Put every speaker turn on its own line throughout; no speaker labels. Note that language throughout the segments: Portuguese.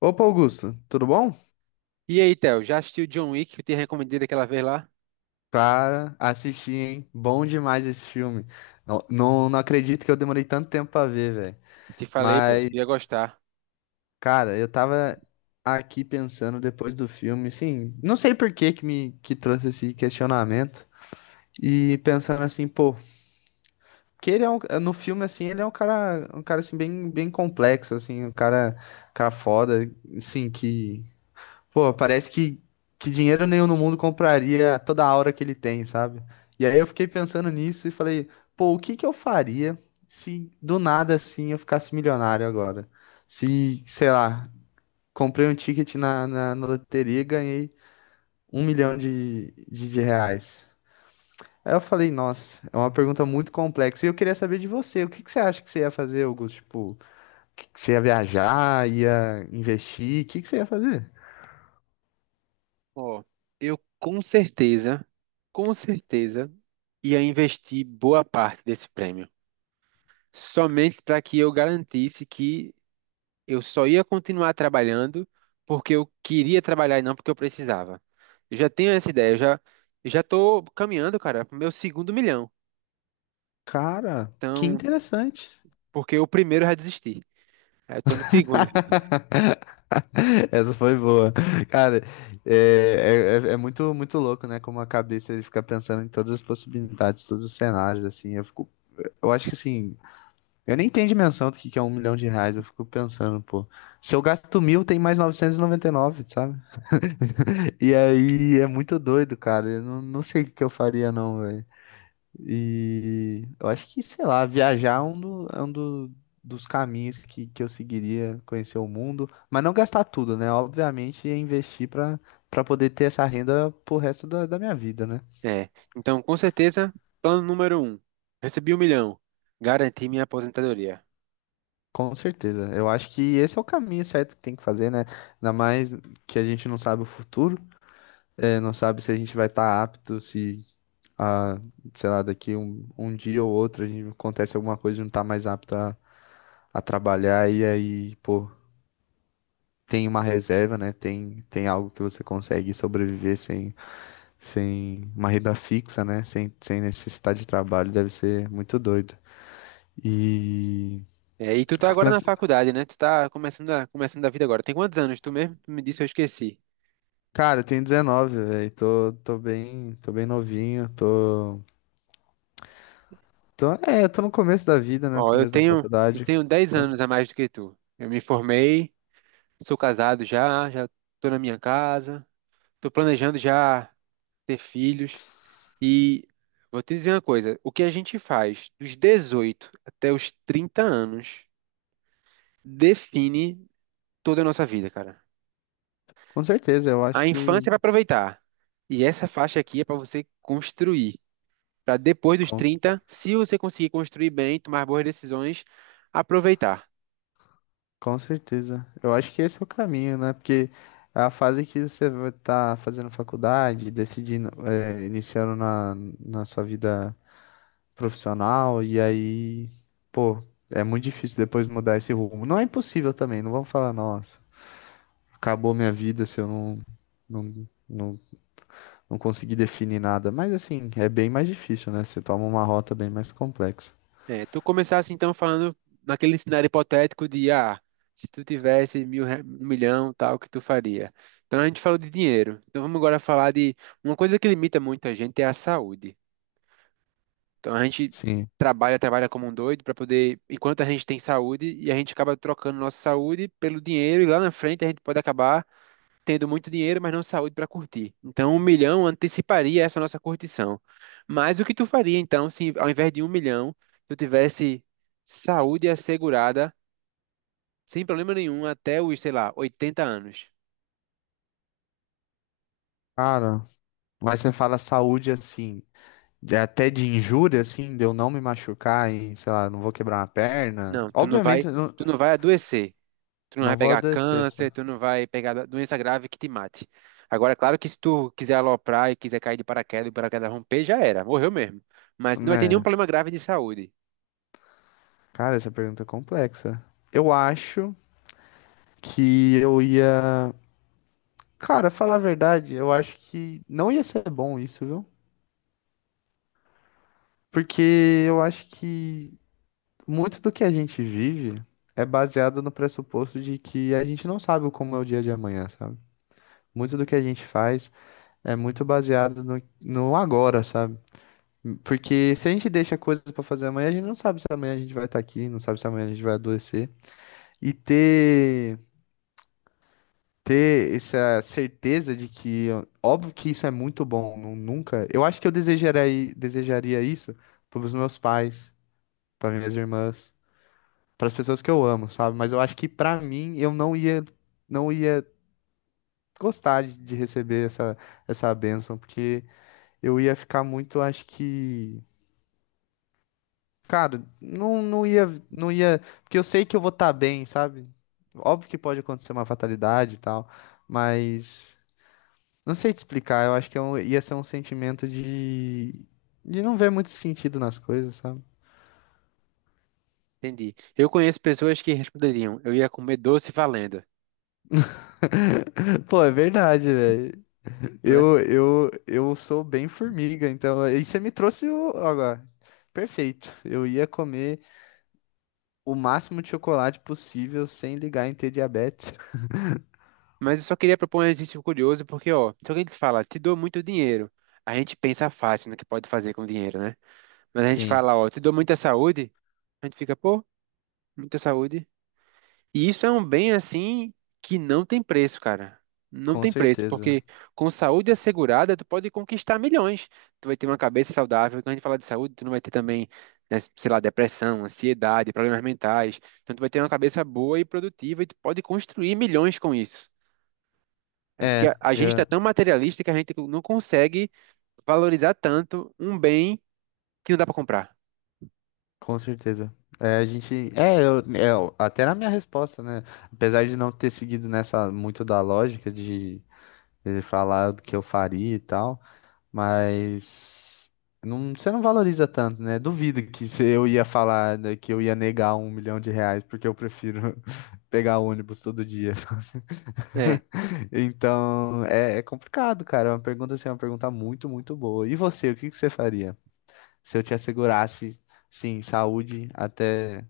Opa, Augusto, tudo bom?
E aí, Theo, já assistiu John Wick que eu te recomendei daquela vez lá?
Cara, assisti, hein? Bom demais esse filme. Não, não, não acredito que eu demorei tanto tempo pra ver, velho.
Te falei, pô, ia
Mas,
gostar.
cara, eu tava aqui pensando depois do filme, assim, não sei por que que me que trouxe esse questionamento e pensando assim, pô, que ele é um, no filme assim, ele é um cara assim bem, bem complexo, assim, um cara foda, assim, que pô, parece que dinheiro nenhum no mundo compraria toda a aura que ele tem, sabe? E aí eu fiquei pensando nisso e falei, pô, o que que eu faria se do nada assim eu ficasse milionário agora? Se, sei lá, comprei um ticket na loteria e ganhei um milhão de reais. Aí eu falei, nossa, é uma pergunta muito complexa. E eu queria saber de você, o que que você acha que você ia fazer, Augusto? Tipo, que você ia viajar, ia investir, o que que você ia fazer?
Ó, eu com certeza ia investir boa parte desse prêmio. Somente para que eu garantisse que eu só ia continuar trabalhando porque eu queria trabalhar e não porque eu precisava. Eu já tenho essa ideia, eu já tô caminhando, cara, pro meu segundo milhão.
Cara, que
Então,
interessante.
porque o primeiro eu já desisti. Aí eu tô no segundo.
Essa foi boa. Cara, é muito, muito louco, né? Como a cabeça ele fica pensando em todas as possibilidades, todos os cenários, assim. Eu fico, eu acho que assim, eu nem tenho dimensão do que é um milhão de reais. Eu fico pensando, pô, se eu gasto mil, tem mais novecentos e noventa e nove, sabe? E aí é muito doido, cara. Eu não sei o que que eu faria, não, e eu acho que, sei lá, viajar é um, dos caminhos que eu seguiria, conhecer o mundo, mas não gastar tudo, né? Obviamente, é investir para poder ter essa renda pro resto da minha vida, né?
É, então com certeza, plano número um, recebi um milhão, garanti minha aposentadoria.
Com certeza. Eu acho que esse é o caminho certo que tem que fazer, né? Ainda mais que a gente não sabe o futuro, é, não sabe se a gente vai estar apto, se, a, sei lá, daqui um dia ou outro a gente acontece alguma coisa e não tá mais apto a trabalhar, e aí, pô. Tem uma reserva, né? Tem algo que você consegue sobreviver sem uma renda fixa, né? Sem necessidade de trabalho, deve ser muito doido. E
É, e tu tá
fico
agora na
pensando,
faculdade, né? Tu tá começando a vida agora. Tem quantos anos? Tu mesmo tu me disse, eu esqueci.
cara, eu tenho 19, velho, tô bem, tô bem novinho, tô no começo da vida, né?
Ó, eu
Começo da
tenho, eu
faculdade.
tenho 10
Com,
anos a mais do que tu. Eu me formei, sou casado já, já tô na minha casa, tô planejando já ter filhos. E vou te dizer uma coisa, o que a gente faz dos 18 até os 30 anos define toda a nossa vida, cara.
com certeza, eu
A
acho que
infância é para aproveitar. E essa faixa aqui é para você construir. Para depois dos
com
30, se você conseguir construir bem, tomar boas decisões, aproveitar.
com certeza. Eu acho que esse é o caminho, né? Porque é a fase que você vai estar fazendo faculdade, decidindo, iniciando na sua vida profissional, e aí, pô, é muito difícil depois mudar esse rumo. Não é impossível também, não vamos falar, nossa, acabou minha vida se eu não, não, não conseguir definir nada. Mas assim, é bem mais difícil, né? Você toma uma rota bem mais complexa.
É, tu começasse então falando naquele cenário hipotético de, ah, se tu tivesse mil, um milhão, tal, o que tu faria? Então a gente falou de dinheiro. Então vamos agora falar de uma coisa que limita muito a gente é a saúde. Então a gente
Sim.
trabalha, trabalha como um doido para poder, enquanto a gente tem saúde, e a gente acaba trocando nossa saúde pelo dinheiro, e lá na frente a gente pode acabar tendo muito dinheiro, mas não saúde para curtir. Então, um milhão anteciparia essa nossa curtição. Mas o que tu faria, então, se ao invés de um milhão, tu tivesse saúde assegurada, sem problema nenhum, até os, sei lá, 80 anos?
Cara, mas você fala saúde assim. Até de injúria, assim, de eu não me machucar e, sei lá, não vou quebrar uma perna.
Não, tu não vai,
Obviamente, eu não,
tu não vai adoecer. Tu não vai
não vou
pegar
ADC, só.
câncer, tu não vai pegar doença grave que te mate. Agora, claro que se tu quiser aloprar e quiser cair de paraquedas e o paraquedas romper, já era, morreu mesmo. Mas não vai ter nenhum
Né?
problema grave de saúde.
Cara, essa pergunta é complexa. Eu acho que eu ia. Cara, falar a verdade, eu acho que não ia ser bom isso, viu? Porque eu acho que muito do que a gente vive é baseado no pressuposto de que a gente não sabe como é o dia de amanhã, sabe? Muito do que a gente faz é muito baseado no agora, sabe? Porque se a gente deixa coisas pra fazer amanhã, a gente não sabe se amanhã a gente vai estar aqui, não sabe se amanhã a gente vai adoecer. E ter essa certeza de que, ó, óbvio que isso é muito bom, nunca. Eu acho que eu desejaria isso pros meus pais, para minhas irmãs, para as pessoas que eu amo, sabe? Mas eu acho que pra mim eu não ia gostar de receber essa bênção, porque eu ia ficar muito, acho que, cara, não ia, porque eu sei que eu vou estar bem, sabe? Óbvio que pode acontecer uma fatalidade e tal, mas não sei te explicar, eu acho que ia ser um sentimento de não ver muito sentido nas coisas, sabe?
Entendi. Eu conheço pessoas que responderiam, eu ia comer doce valendo,
Pô, é verdade, velho.
né?
Eu sou bem formiga, então aí você me trouxe o agora. Perfeito. Eu ia comer o máximo de chocolate possível sem ligar em ter diabetes.
Mas eu só queria propor um exercício curioso, porque, ó, se alguém te fala, te dou muito dinheiro, a gente pensa fácil no que pode fazer com o dinheiro, né? Mas a gente
Sim,
fala, ó, te dou muita saúde, a gente fica, pô, muita saúde. E isso é um bem assim que não tem preço, cara. Não
com
tem preço,
certeza.
porque com saúde assegurada, tu pode conquistar milhões. Tu vai ter uma cabeça saudável. Quando a gente fala de saúde, tu não vai ter também, né, sei lá, depressão, ansiedade, problemas mentais. Então, tu vai ter uma cabeça boa e produtiva e tu pode construir milhões com isso. É porque
É,
a gente está
é,
tão materialista que a gente não consegue valorizar tanto um bem que não dá para comprar.
Com certeza. É, a gente. Até na minha resposta, né? Apesar de não ter seguido nessa muito da lógica de falar do que eu faria e tal, mas não, você não valoriza tanto, né? Duvido que se eu ia falar né, que eu ia negar um milhão de reais, porque eu prefiro pegar ônibus todo dia. Sabe?
É,
Então, é complicado, cara. É uma pergunta assim, é uma pergunta muito, muito boa. E você, o que que você faria se eu te assegurasse, sim, saúde até.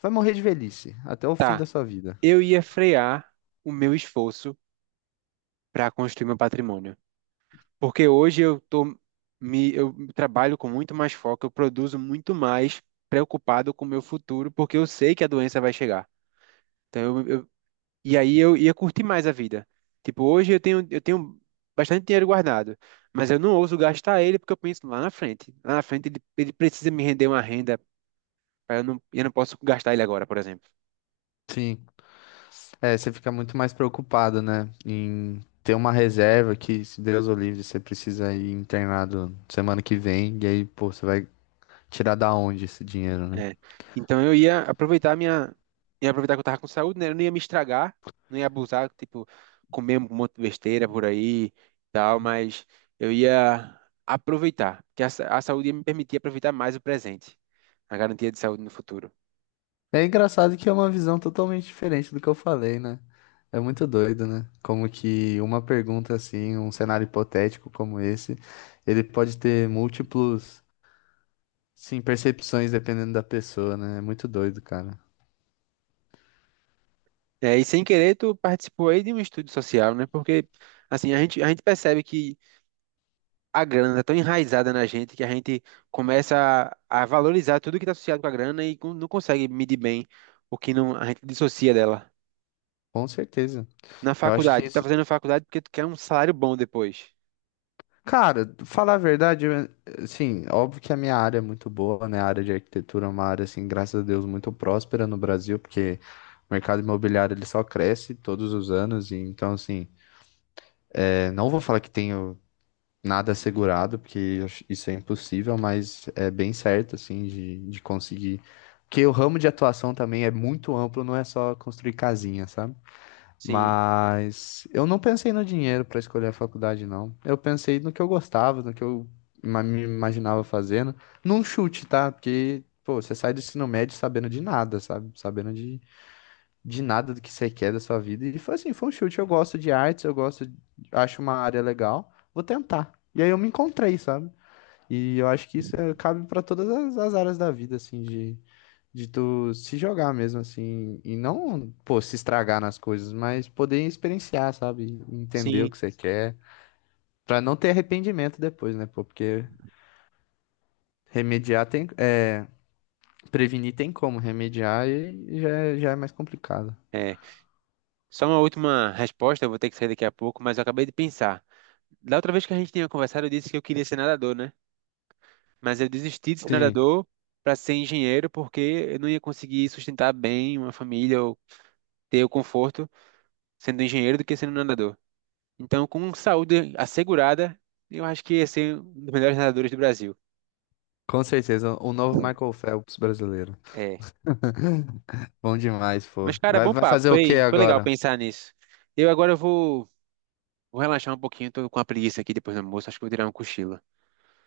Vai morrer de velhice, até o fim
tá.
da sua vida.
Eu ia frear o meu esforço para construir meu patrimônio. Porque hoje eu tô me eu trabalho com muito mais foco, eu produzo muito mais preocupado com o meu futuro, porque eu sei que a doença vai chegar. Então e aí eu ia curtir mais a vida. Tipo, hoje eu tenho bastante dinheiro guardado, mas eu não ouso gastar ele porque eu penso lá na frente. Lá na frente ele precisa me render uma renda, pra eu não posso gastar ele agora, por exemplo.
Sim. É, você fica muito mais preocupado, né? Em ter uma reserva que, se Deus o livre, você precisa ir internado semana que vem. E aí, pô, você vai tirar da onde esse dinheiro, né?
É. Então eu ia aproveitar que eu tava com saúde, né? Eu não ia me estragar, não ia abusar, tipo, comer um monte de besteira por aí e tal, mas eu ia aproveitar, que a, a saúde ia me permitir aproveitar mais o presente, a garantia de saúde no futuro.
É engraçado que é uma visão totalmente diferente do que eu falei, né? É muito doido, né? Como que uma pergunta assim, um cenário hipotético como esse, ele pode ter múltiplos, sim, percepções dependendo da pessoa, né? É muito doido, cara.
É, e sem querer, tu participou aí de um estudo social, né? Porque, assim, a gente percebe que a grana tá tão enraizada na gente que a gente começa a valorizar tudo que tá associado com a grana e não consegue medir bem o que não, a gente dissocia dela.
Com certeza.
Na
Eu acho que
faculdade, tá
isso.
fazendo faculdade porque tu quer um salário bom depois.
Cara, falar a verdade, assim, óbvio que a minha área é muito boa, né? A área de arquitetura é uma área, assim, graças a Deus, muito próspera no Brasil, porque o mercado imobiliário ele só cresce todos os anos, e então, assim, não vou falar que tenho nada assegurado, porque isso é impossível, mas é bem certo, assim, de conseguir. Porque o ramo de atuação também é muito amplo, não é só construir casinha, sabe?
Sim,
Mas eu não pensei no dinheiro para escolher a faculdade, não. Eu pensei no que eu gostava, no que eu me imaginava fazendo. Num chute, tá? Porque, pô, você sai do ensino médio sabendo de nada, sabe? Sabendo de nada do que você quer da sua vida. E foi assim, foi um chute. Eu gosto de artes, eu gosto, acho uma área legal, vou tentar. E aí eu me encontrei, sabe? E eu acho que isso cabe para todas as áreas da vida, assim, de tu se jogar mesmo, assim, e não, pô, se estragar nas coisas, mas poder experienciar, sabe? Entender o
sim.
que você quer, pra não ter arrependimento depois, né, pô? Porque remediar tem, prevenir tem como, remediar e já, já é mais complicado.
É. Só uma última resposta, eu vou ter que sair daqui a pouco, mas eu acabei de pensar. Da outra vez que a gente tinha conversado, eu disse que eu queria ser nadador, né? Mas eu desisti de ser
Sim,
nadador para ser engenheiro porque eu não ia conseguir sustentar bem uma família ou ter o conforto sendo engenheiro do que sendo nadador. Então, com saúde assegurada, eu acho que ia ser um dos melhores nadadores do Brasil.
com certeza, o novo Michael Phelps brasileiro.
É.
Bom demais, pô.
Mas, cara,
Vai,
bom
vai
papo.
fazer o que
Foi, foi legal
agora?
pensar nisso. Eu agora vou Vou relaxar um pouquinho, tô com a preguiça aqui depois do almoço, acho que vou tirar um cochilo.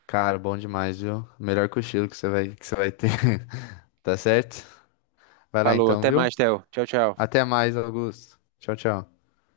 Cara, bom demais, viu? Melhor cochilo que você vai ter, tá certo? Vai lá
Falou,
então,
até
viu?
mais, Theo. Tchau, tchau.
Até mais, Augusto. Tchau, tchau.